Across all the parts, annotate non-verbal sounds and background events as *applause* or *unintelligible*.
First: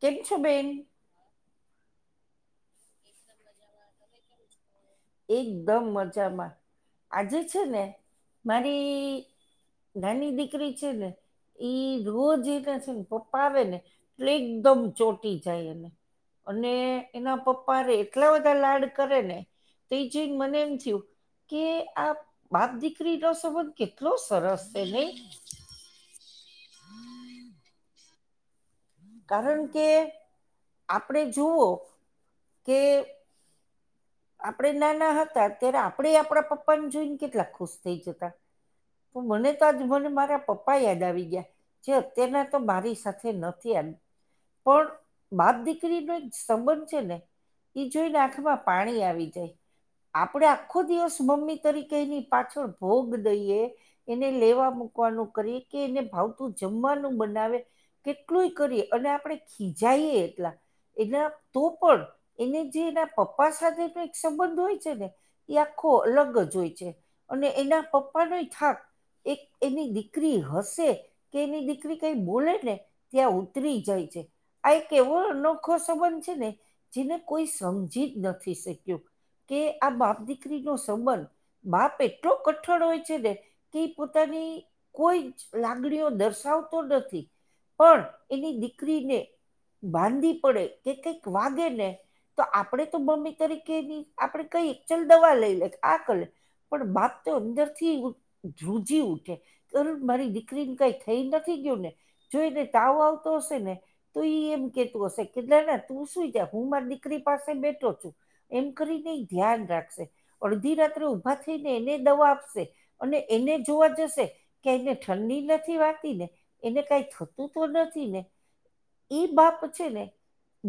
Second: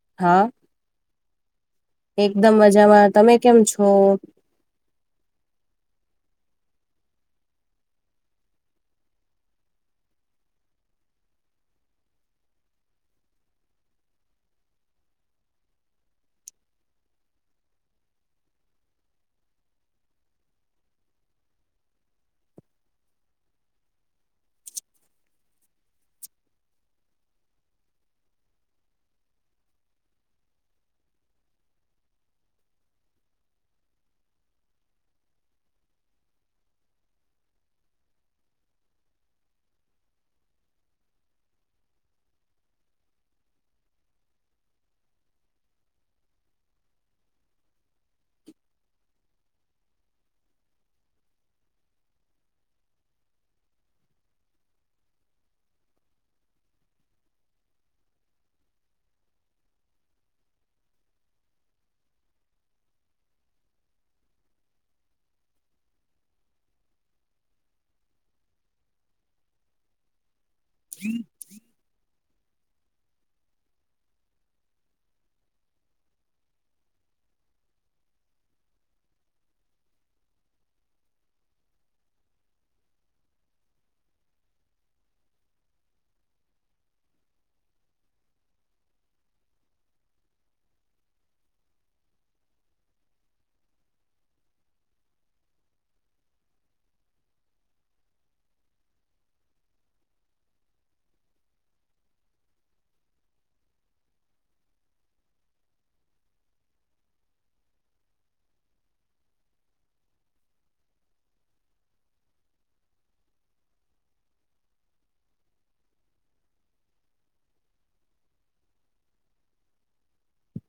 કેમ છો હા બેન. એકદમ મજામાં તમે કેમ છો? એકદમ મજામાં આજે છે, ને મારી ઘની દીકરી છે ને. ઈ રોજ એને છે. પપ્પા આવે ને એટલે એકદમ ચોટી જાય એને અને એના પપ્પા રે એટલા બધા લાડ કરે ને તે જ મને એમ થયું કે આ વાત દીકરી નો સંબંધ કેટલો સરસ છે. નને હમ કારણ કે આપણે જુઓ. કે આપણે નાના હતા ત્યારે આપણે આપણા પપ્પાને જોઈને કેટલા ખુશ થઈ જતા તો મને તોજ મને મારા પપ્પા યાદ આવી ગયા જે અત્યારના તો મારી સાથે નથી એમ પણ બાપ દીકરીનો સંબંધ છે. ને ઈ જોઈને આખ માં પાણી આવી જાય આપણેે આખો દિવસ મમ્મી તરીકે એની પાછળ ભોગ દઈએ. એને લેવા મુૂકવાનું કરી કે એને ભાવતું જમવાનું બનાવે કેટલુંય કરીએ અને આપણે ખીજાઈએ એટલા એના તો પણ એને જે એના પપ્પા સાથેનો એક સંબંધ હોય છે ને એ આખો અલગ જ હોય છે. અને એના પપ્પાનો ય થાક એક એની દીકરી હશે કે એની દીકરી કઈ બોલે ને ત્યાં ઉતરી જાય છે. આ એક એવો અનોખો સંબંધ છેને, જેને કોઈ સમજી જ નથી શક્યુ કે આ બાપ દીકરી નો સંબંધ બાપ એટલો કઠણ હોય છે ને કે પોતાની કોઈ જ લાગણીઓ દર્શાવતો નથી પણ એની દીકરીને માંદી પડે કે કઈક વાગે ને તો આપણેે તો મમ્મી તરીકેની આપડે કહીએ ચાલ દવા લઈ લે આ કર લે. પણ બાપ તો અંદરથી ધુજી ઉઠે. એમ મારી દીકરીને કઈ થઈ નથી ગયું ને જો એને તાવ આવતો હશે ને. તો એમ કેતું હશે કેટલાને તું સુું જ હું મારી દીકરી પાસે બેઠો છું. એમ કરીને ય ધ્યાન રાખશે. અડધી રાત્રે ઊભા થઈને એને દવા આપશે અને એને જોવા જશે. કે એને ઠંડી નથી વાતી ને એને કઈ થતું તો નથી ને? ઈ બાપ છે ને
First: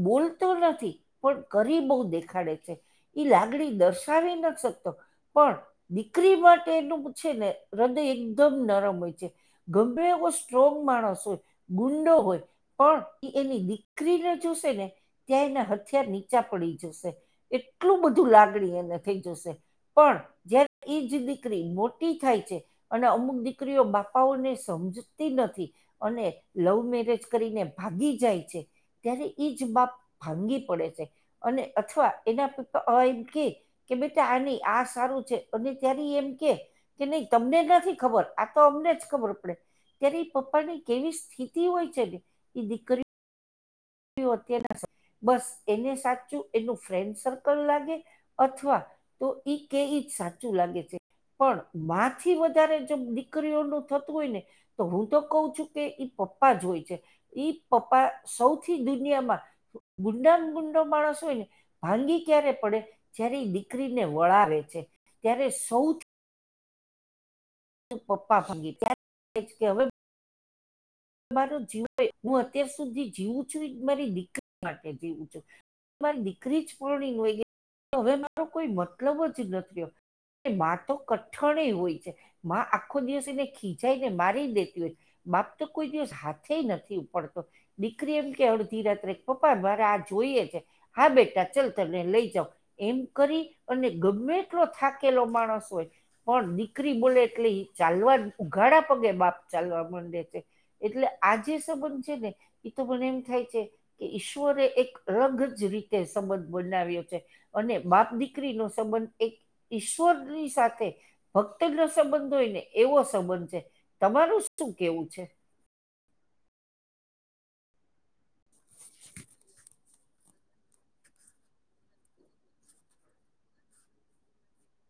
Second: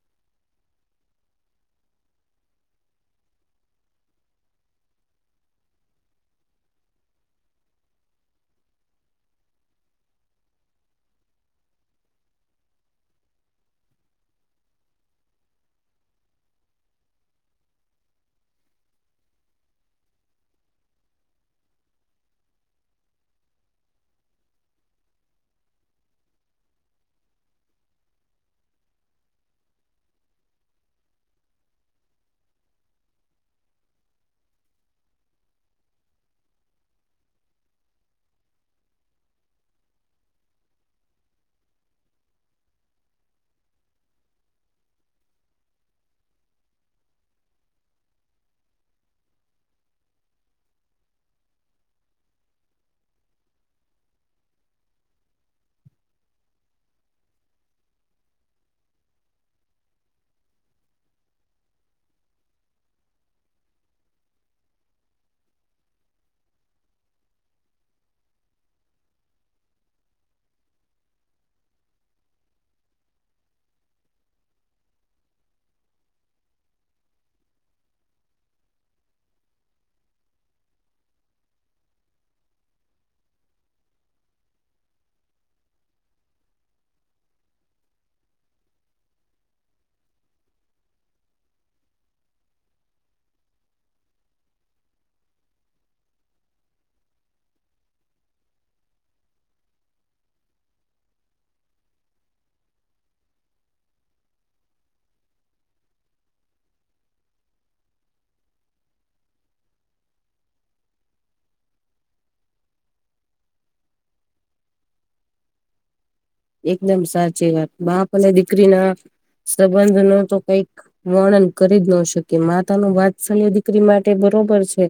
બોલતો નથી, પણ કરી બહુ દેખ ખાડે છે એ લાગણી દર્શાવી નથ શકતો. પણ દીકરી માટે એનું છે ને હૃદય એકદમ નરમ હોય છે. ગમે એવો સ્ટ્રોંગ માણસ હોય, ગુંડો હોય પણ એ એની દીકરીને જોશે ને ત્યાં એના હથિયાર નીચા પડી જશે. એટલું બધું લાગણી એને થઈ જશે. પણ જયારે ઈજ દીકરી મોટી થાય છે અને અમુક દીકરીઓ બાપાઓને સમજતી નથી. અને લવ મેરેજ કરીને ભાગી જાય છે. ત્યારે એઈ જ બાપ ભાંગી પડે છે અને અથવા એના પપ્પા હવ એમ કે બેટા આ ની આ સારું છે અને ત્યારે ઈ એમ કે કે નહી તમને નથી ખબર આ તો અમને જ ખબર પડે. ત્યારે એ પપ્પા ની કેવી સ્થિતિ હોય છે ને એ દીકરી *unintelligible* બસ એને સાચું એનું ફ્રેન્ડ સર્કલ લાગે અથવા તો ઈ કે ઈ જ સાચું લાગે છે. પણ માં થી વધારે જેમ દીકરીઓનું થતું હોય ને તો હું તો કહ છું કે ઈ પપ્પા જ હોય છે. ઈ પપ્પા સૌ થી દુનિયામાં ગુંડામ ગુંડો માણસ હોય ને ભાંગી ક્યારે પડે, જ્યારે ઈ દીકરીને વળાવે છે, ત્યારે સૌથી પપ્પા ભાંગી *inaudible* કે હવે મારો જીવય હું અત્યાર સુધી જીવું છું ઈજ મારી દીકરી માટે જીવું છું. મારી દીકરી જ પરણીને વઈ ગઈ હવે મારો કોઈ મતલબ જ નથી રહ્યો. ને માતો કઠણે હોય છે. માં આખો દિવસ એને ખીજાઈ ને મારી દેતી હોય, બાપ તો કોઈ દિવસ હાથે નથી ઉપડતો. દીકરી એમ કેવા ધીરથ રેખ પપ્પા મારે આ જોઈએ છે. હા બેટા ચાલ તમે લઈ જાઓ. એમ કરી અને ગમે એટલો થાકેલો માણસ હોય પણ દીકરી બોલે એટલે એ ચાલવા ઉઘાડા પગે બાપ ચાલવા માંડે છે. એટલે આજે સંબંધ છે ને એ તો મને એમ થાય કે કે ઈશ્વરે એક ઓળંગ જ રીતે સંબંધ બનાવ્યો છે. અને બાપ દીકરીનો સંબંધ એક ઈશ્વરની સાથે ભક્ત નો સંબંધ હોય ને એવો સંબંધ છે તમારું શું કેવું છે? એકદમ સાચી વાત બાપ અને દીકરી ના સંબંધ નો તો કઈક વર્ણન કરી જ ન શકીએ. માતાનું વાત્સલ્ય દીકરી માટે બરોબર છે.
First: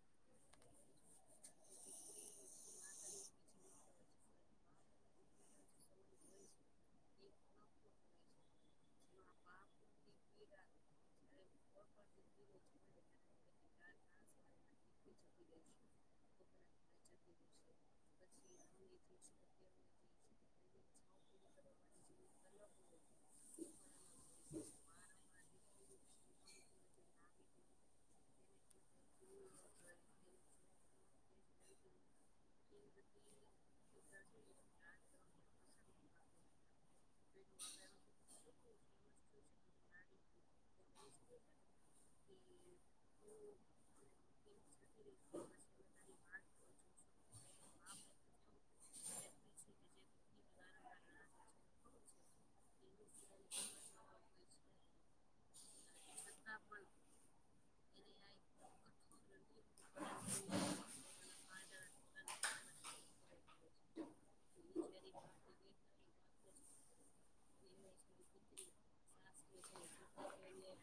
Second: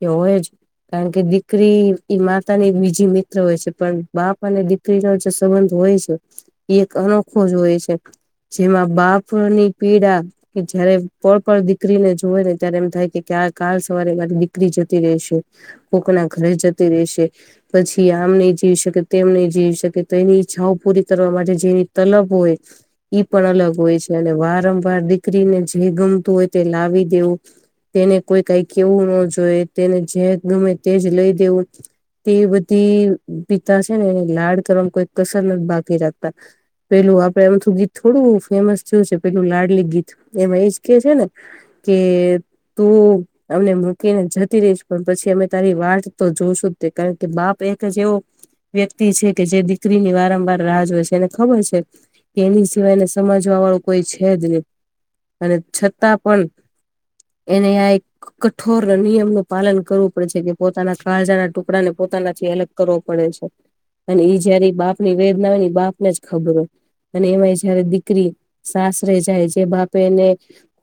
એ હોય જ. કારણ કે દીકરી ઈ માતા ની બીજી મિત્ર હોય છે, પણ બાપ અને દીકરીનો જે સંબંધ હોય છે, એ એક અનોખો જ હોય છે. જેમાં બાપની પીડા કે જયારે પળ-પળ દીકરીને જોવે ને ત્યારે એમ થાય કે આ કાલ સવારે મારી દીકરી જતી રહેશે. કોકના ઘરે જતી રહેશે. પછી આમ નહીં જઈ શકે, તેમ નહીં જઈ શકે તો એની છાઓ પૂરી કરવાવાળી જે તલબ હોય ઈ પણ અલગ હોય છે. અને વારંવાર દીકરીને જે ગમતું હોય તે લાવી દેવું તેને કોઈ કાંઈ કહેવું ન જોઈએ, તેને જે ગમે તેજ લઈ દેવું. તેવી બધી પિતા છે ને એને લાડ કરવામાં કોઈ કસર નથ બાકી રાખતા. પહેલું આપડે અમથું ગીત થોડું ફેમસ થયું છે, પેલું લાડલી ગીત. એમાં ઈજ કે છે ને, કે તું અમને મૂકીને જતી રહીશ, પણ પછી અમે તારી વાટ તો જોશું જ તે. કારણ કે બાપ એક જ એવો વ્યક્તિ છે કે જે દીકરીની વારંવાર રાહ જોઈ છે. એને ખબર છે કે એની સિવાય એને સમજવા વાળું કોઈ છે જ નહીં. અને છતાં પણ એને આ એક કઠોર નિયમનો પાલન કરવું પડે છે, કે પોતાના કાળજાના ટુ આપડાને પોતાનાથી અલગ કરવો પડે છે. અને ઈ જ્યારે ઈ બાપ ની વેદના હોય ને ઈ બાપને જ ખબર હોય. અને એમાંય જયારે દીકરી સાસરે જાય, જે બાપે એને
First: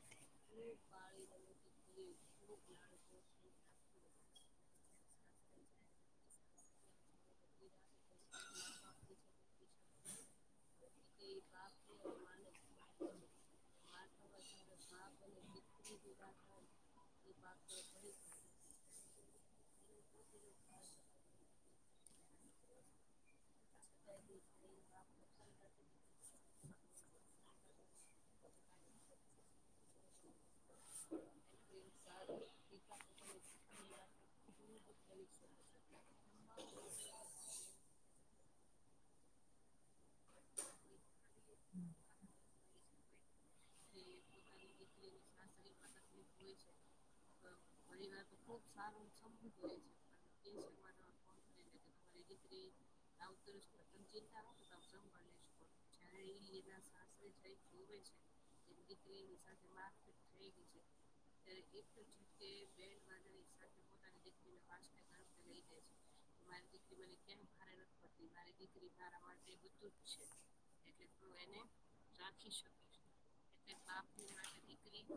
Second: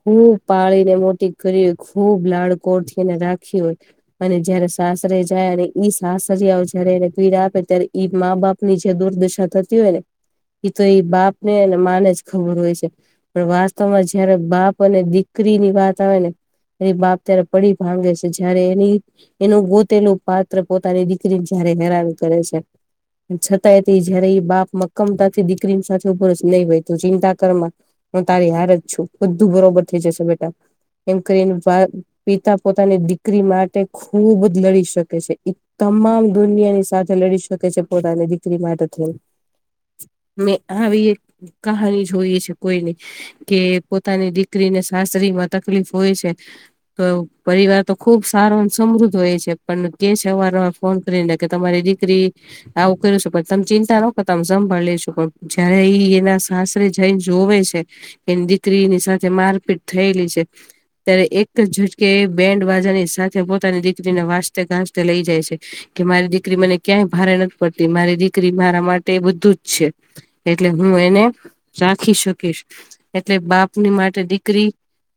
ખૂબ પાળીને મોટી કરી હોય, ખૂબ લાડકોળથી એને રાખી હોય અને જયારે સાસરે જાય અને ઈ સાસરીયાઓ જયારે એને પીડા આપે ત્યારે ઈ જ માં-બાપ ની જે દુર્દશા થતી હોય ને એ તો ઈ બાપ ને અને માંને જ ખબર હોય છે. પણ *unintelligible* તમારે જયારે બાપ અને દીકરી ની વાત આવે ને, *unintelligible* બાપ ત્યારે પડી ભાંગે છે. જયારે એની એનું ગોતેલું પાત્ર પોતાની દીકરીન જ્યારે હેરાન કરે છે. પણ છતાંય તે જયારે ઈ બાપ મક્કમતાથી દીકરીન સાથે ઉભો રહે છે, નહીં હોય તું ચિંતા કરમા હું તારી હારે જ છું, બધું બરોબર થઇ જશે બેટા. એમ કરીને વા પિતા પોતાની દીકરી માટે ખુબ જ લડી શકે છે. ઈ તમામ દુનિયાની સાથે લડી શકે છે. પોતાની દીકરી માટે થઈને. મેં આવી એક કહાની જોઈએ છે કોઈ નહીં કે પોતાની દીકરી ને સાસરીમાં તકલીફ હોય છે તો પરિવાર તો ખુબ સારો અને સમૃદ્ધ હોય છે. પણ કહે છે અવારનવાર ફોન કરીને કે તમારી દીકરી આવું કર્યું છે, પણ તમે ચિંતા ન કરતા અમે સંભાળી લેશું. પણ જયારે ઈ એના સાસરે જઈને જોવે છે કે એની દીકરીની સાથે મારપીટ થયેલી છે ત્યારે એક જ ઝટકે બેન્ડ વાજાની સાથે પોતાની દીકરીને વાસ જતે ગાજતે લઈ જાય છે. કે મારી દીકરી મને ક્યાંય ભારે નથ મારી દીકરી મારા માટે બધું જ છે, એટલે હું એને રાખી શકીશ. એટલે બાપની માટે દીકરી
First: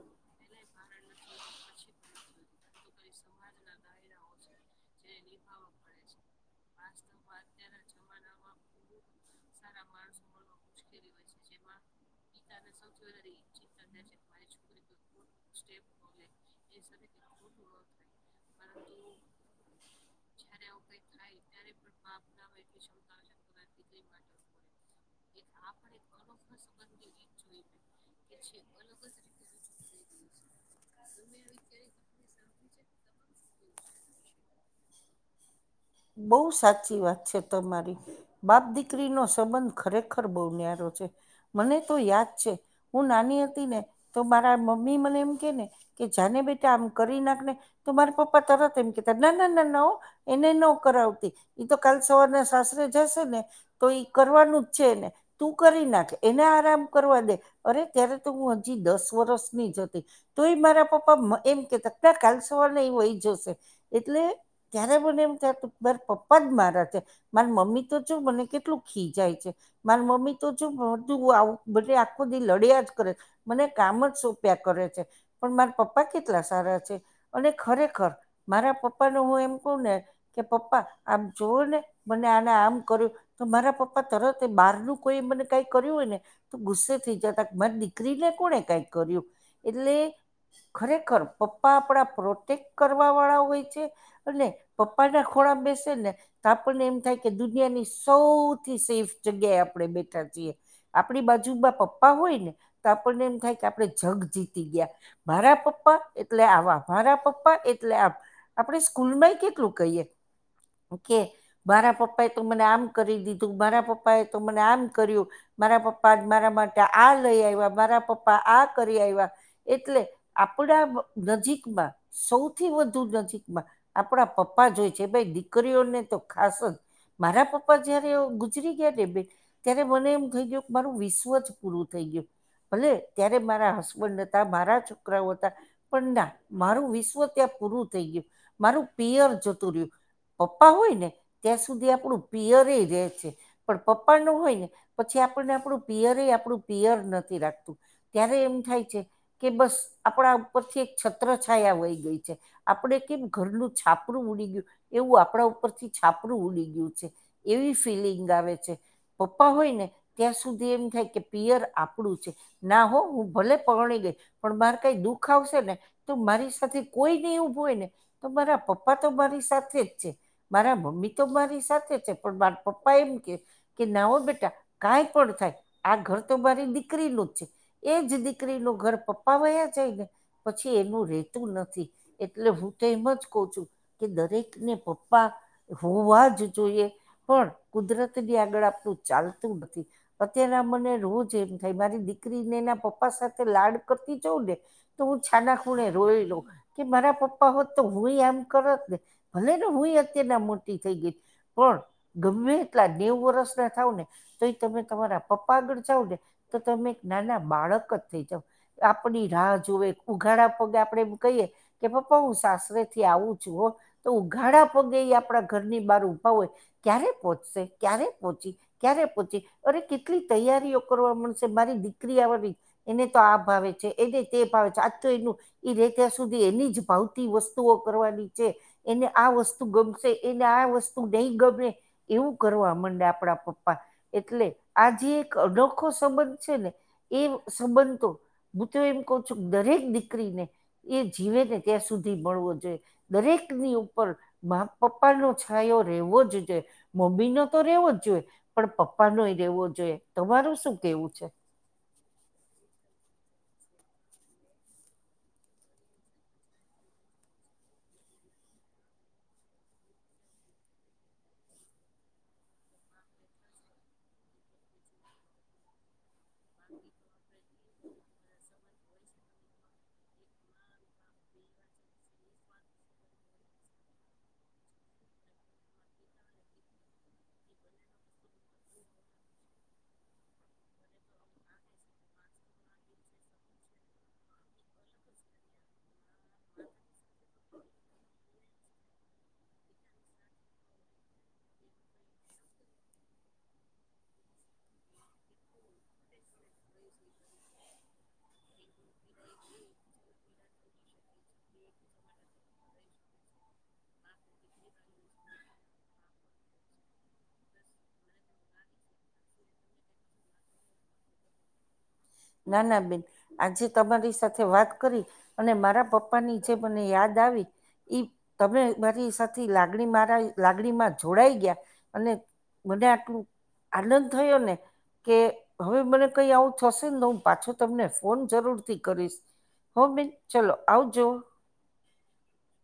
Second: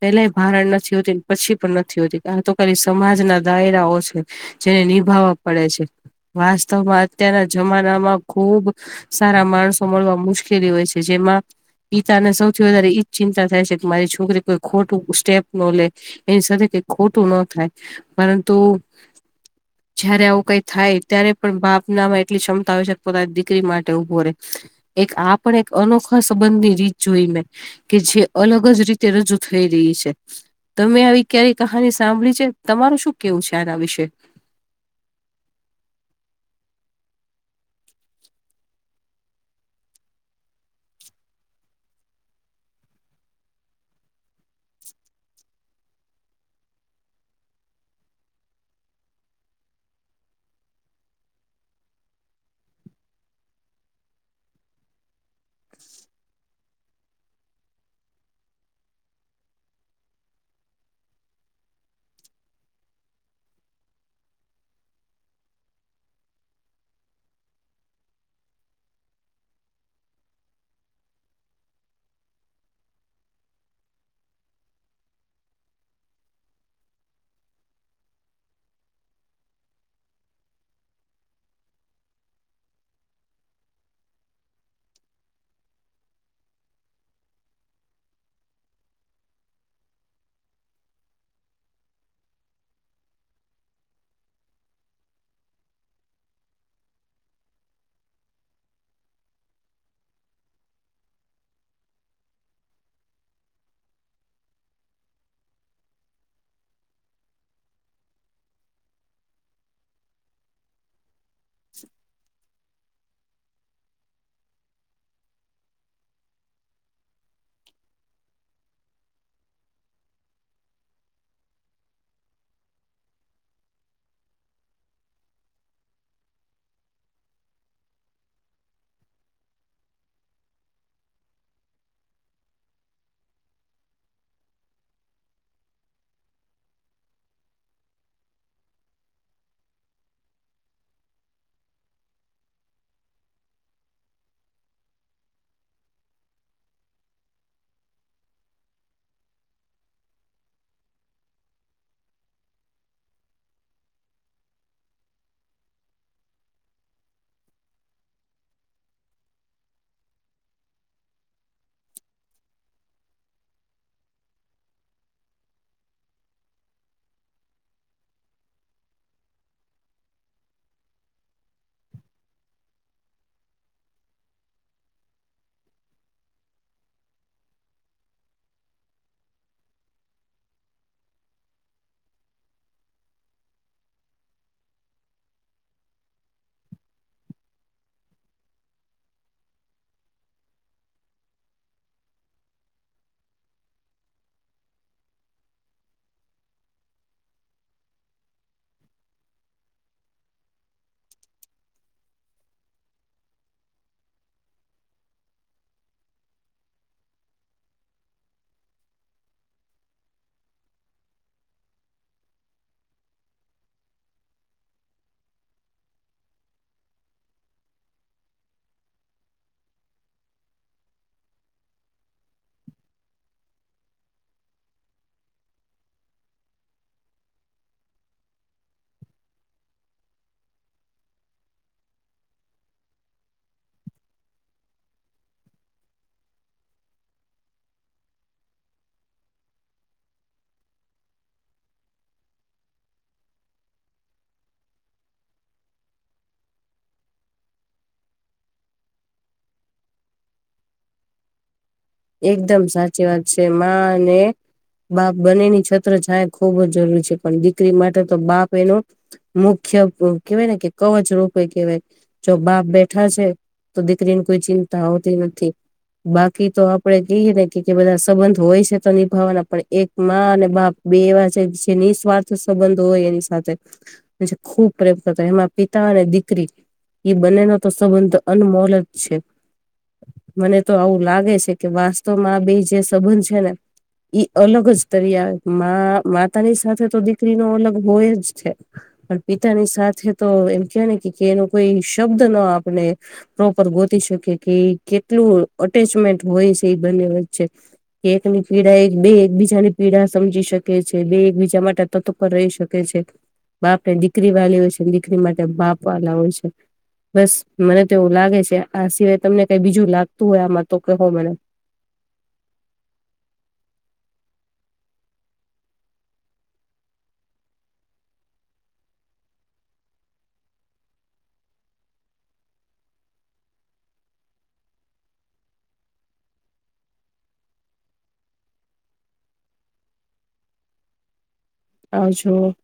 પેલાય ભારણ નથી હોતી, ને પછી પણ નથી હોતી. આ તો ખાલી સમાજના દાયરાઓ છે. જેને નિભાવવા પડે છે. વાસ્તવમાં અત્યારના જમાનામાં ખુબ સારા માણસો મળવામાં મુશ્કેલી હોય છે. જેમાં પિતાને સૌથી વધારે ઈજ ચિંતા થાય છે મારી છોકરી કોઈ ખોટું સ્ટેપ ન લે એની સાથે કઈ ખોટું ન થાય પરંતુ જયારે આવું કઈ થાય ત્યારે પણ બાપ નામાં એટ ક્ષમતા હોય છે પોતાની દીકરી માટે ઉભો રે. એક આ પણ એક અનોખા સંબંધ ની રીત જોઈ મેં. કે જે અલગ જ રીતે રજૂ થઈ રહી છે. તમે આવી ક્યારે કહાની સાંભળી છે, તમારું શું કેવું છે આના વિશે? બહુ સાચી વાત છે તમારી. બાપ દીકરીનોો સંબંધ ખરેખર બહુ ન્યારો છે. મને તો યાદ છે- હું નાની હતી ને તો મારા મમ્મી મને એમ કે ને કે જાને બેટા આમ કરી નાખ ને તો મારા પપ્પા તરત એમ કતા ના ના ના ના હો એને ન કરાવતી તો કાલ સવારના સાસરે જશે ને તો ઈ કરવાનું જ છે એને. તું કરી નાખે એને આરામ કરવા દે અરે ત્યારે તો હું હજી દસ વરષની જ હતી. તો એ મારા પપ્પા એમ કેતા ના કાલસવાર ન એ હોય જશે. એટલે ક્યારે પણ એમ કો બર પપ્પા જ મારા છે, માર મમ્મી તો જો મને કેટલું ખી જાય છે. મારી મમ્મી તો છું તું આવું બધ આખો દી લડ્યા જ કરે. મને કામ જ સોપ્યા કરે છે. પણ મારા પપ્પા કેટલા સારા છે અને ખરેખર મારા પપ્પાને હું એમ કવ ને કે પપ્પા આમ જોવું ને મને આને આમ કર્યું તો મારા પપ્પા તરત બહાર નું કોઈ મને કઈ કર્યું હોય ને તો ગુસ્સે થઈ જતા માર દીકરી ને કોને કંઈક કર્યું એટલે ખરેખર પપ્પા આપણા પ્રોટેક્ટ કરવા વાળા હોય છે અને પઈના ખોરાબ બેશે ને તો આપણને એમ થાય કે દુનિયાની સૌથી સેફ જગ્યાએ આપણે બેઠા છીએ. આપણી બાજુમાં પપ્પા હોય ને તો આપણને એમ થાય કે આપણે જગ જીતી ગયા. મારા પપ્પા એટલે આવા, મારા પપ્પા એટલે આ આપણે સ્કૂલ માં કે કેલું કહીએ કે મારા પપ્પા એ તો મને આમ કરી દીધું, મારા પપ્પાએ તો મને આમ કર્યું મારા પપ્પા મારા માટે આ લઈ આવ્યા, મારા પપ્પા આ કરી આવ્યા એટલે આપણા નજીકમાં, સૌથી વધુ નજીકમાં આપણા પપ્પા જોય છે ભાઈ દીકરીઓને તો ખાસ જ મારા પપ્પા જયારે ગુજરી ગયા ને બે ત્યારે મને એમ થઇ ગું કે મારું વિશ્વ જ પૂરું થઈ ગયું. ભલે ત્યારે મારા હસબન્ડ હતા, મારા છોકરાઓ હતા પણ ના મારું વિશ્વ ત્યાં પૂરું થઈ ગયું, મારું પિયર જતું રહ્યું. પપ્પા હોય ને ત્યાં સુધી આપણું પિયરે રહે છે. પણ પપ્પા નું હોય ને પછી આપણને આપણું પિયર આપણું પિયર નથી રાખતું. ત્યારે એમ થાય કે કે બસ આપણા ઉપરથી એક છત્રછાયા વય ગઈ છે, આપડે કેમ ઘરનું છાપરું ઉડી ગયું, એવું આપણા ઉપર થી છાપરું ઉડી ગયું છે. એવી ફીલિંગ આવે છે. પપ્પા હોય ને ત્યાં સુધી એમ થાય કે પિયર આપણું છે. ના હો હું ભલે પરણી ગઈ પણ મારે કઈ દુઃખ આવશે ને તો મારી સાથે કોઈને ઉભું હોય ને તો મારા પપ્પા તો મારી સાથે જ છે, મારા મમ્મી તો મારી સાથે છે, પણ મા પપ્પા એમ કે કે ના હો બેટા કઈ પણ થાય આ ઘર તો મારે નીકરીનું જ છે. એ જ દીકરીનું ઘર પપ્પા વયા છેને. પછી એનું રેતું નથી એટલે હું તો એમ જ છું કે દરેક ને પપ્પા હોવા જ જોઈએ. પણ કુદરત ની આગળ આપણું ચાલતું નથી. અત્યારે મને રોજ એમ થાય મારી દીકરીનેના પપ્પા સાથે લાડ કરતી જઉં ને તો હું છાના ખૂણે રોઈ લો કે મારા પપ્પા તો હુંય એમ કરત ને ભલે ને હુંય અત્યાર ના મોટી થઈ ગઈ. પણ ગમે એટલા દેવું વર્ષને થાવું ને તો એ તમે તમારા પપ્પા આગળ જાાવ ને તો તમે એક નાના બાળક જ થઈ જાવ આપની રાહ જોએ ઉઘાડા પગે આપડે એમ કહીએ કે પપ્પા હું સાસરે થી આવું છું હો તો ઉઘાડા પગે એ આપણા ઘરની બહાર ઊભા હોય. ક્યારે પહોચશે ક્યારે પહોચી. ક્યારે પહચી અરે કેટલી તૈયારીઓ કરવા મળશે મારી દીકરી આવેળી એને તો આ ભાવે છે એને તે ભાવે છે આજ તો એનું ર ત્યાં સુધી એની જ ભાવતી વસ્તુ વતુઓ કરવાની છે એને આ વસ્તુ ગમશે એને આ વસ્તુ નહી ગમે એવું કરવા મમાંડે આપડા પપ્પા એટલે આ જે એક અનોખો સંબંધ છેને. એ સંબંધ તો હું તો એમ કહ છુ, દરેક દીકરીને એ જીવે ને ત્યાં સુધી મળવો જોઈએ. દરેકની ઉપર મા પપ્પાનોો છાયો રહેવો જ છે. મમ્મી નો તો રેવો જ જોઈએ પણ પપ્પા ન રેવો જોઈએ તમાર શું કેવું છે. એકદમ સાચી વાત છે અને બાપ બંનેની છત્ર છાય ખૂબ જ જરૂરી છે પણ દીકરી માટે તો બાપ એનો મુખ્ય કહેવાય ને કે કવચ રોપય કહેવાય. જો બાપ બેઠા છે તો દીકરીને કોઈ ચિંતા હોતી નથી બાકી તો આપડે કહીએ ને કે બધા સંબંધ હોય છે. ભાવવાના પણ એક અને બાપ બે એવા છે જે નિસ્વાર્થ સંબંધ હોય એની સાથે પ ખુબ પ્રેમ કરતા એ પિતા અને દીકરી એ બંનેનો તો સંબંધ અનમોલ જ છે મને તો આવું લાગે છે. કે વાસ્તવમાં બે જે સંબંધ છેને. ઈ અલગ જ તરી આવે મા માતાની સાથે તો દીકરી ન અલગ હોય જ છે. પણ પિતાની સાથે તો એમ કેવા ને એનો કોઈ શબ્દ ન આપને પ્રોપર ગોતી શકે કે કેટલું અટેચમેન્ટ હોય છે એ બંને વચ્ચે એકની પીડા એક બે એકબીજાની પીડા સમજી શકે છે બે એકબીજા માટે તત્પર રહી શકે છે બાપને દીકરી વાળલી હોય છે દીકરી માટે બાપ વાળ હોય છે. બસ મને તો એવું લાગે છે આ સિવાય તમને કઈ બીજું લાગતું હોય આમાં તો કે હો મને નાન અભિન આજે તમારી સાથે વાત કરી અને મારા પપ્પાની જે મને યાદ આવી ઈ તમે મારી સાથે લાગણી મારા લાગણીમાં જોડાઈ ગયા અને મને આટલું આનંદ થયો ને કે હવે મને કઈ આવુ થશે તો હું પાછો તમને ફોન જરૂરથી કરીશ હો બેન ચાલલો આવજો હ જો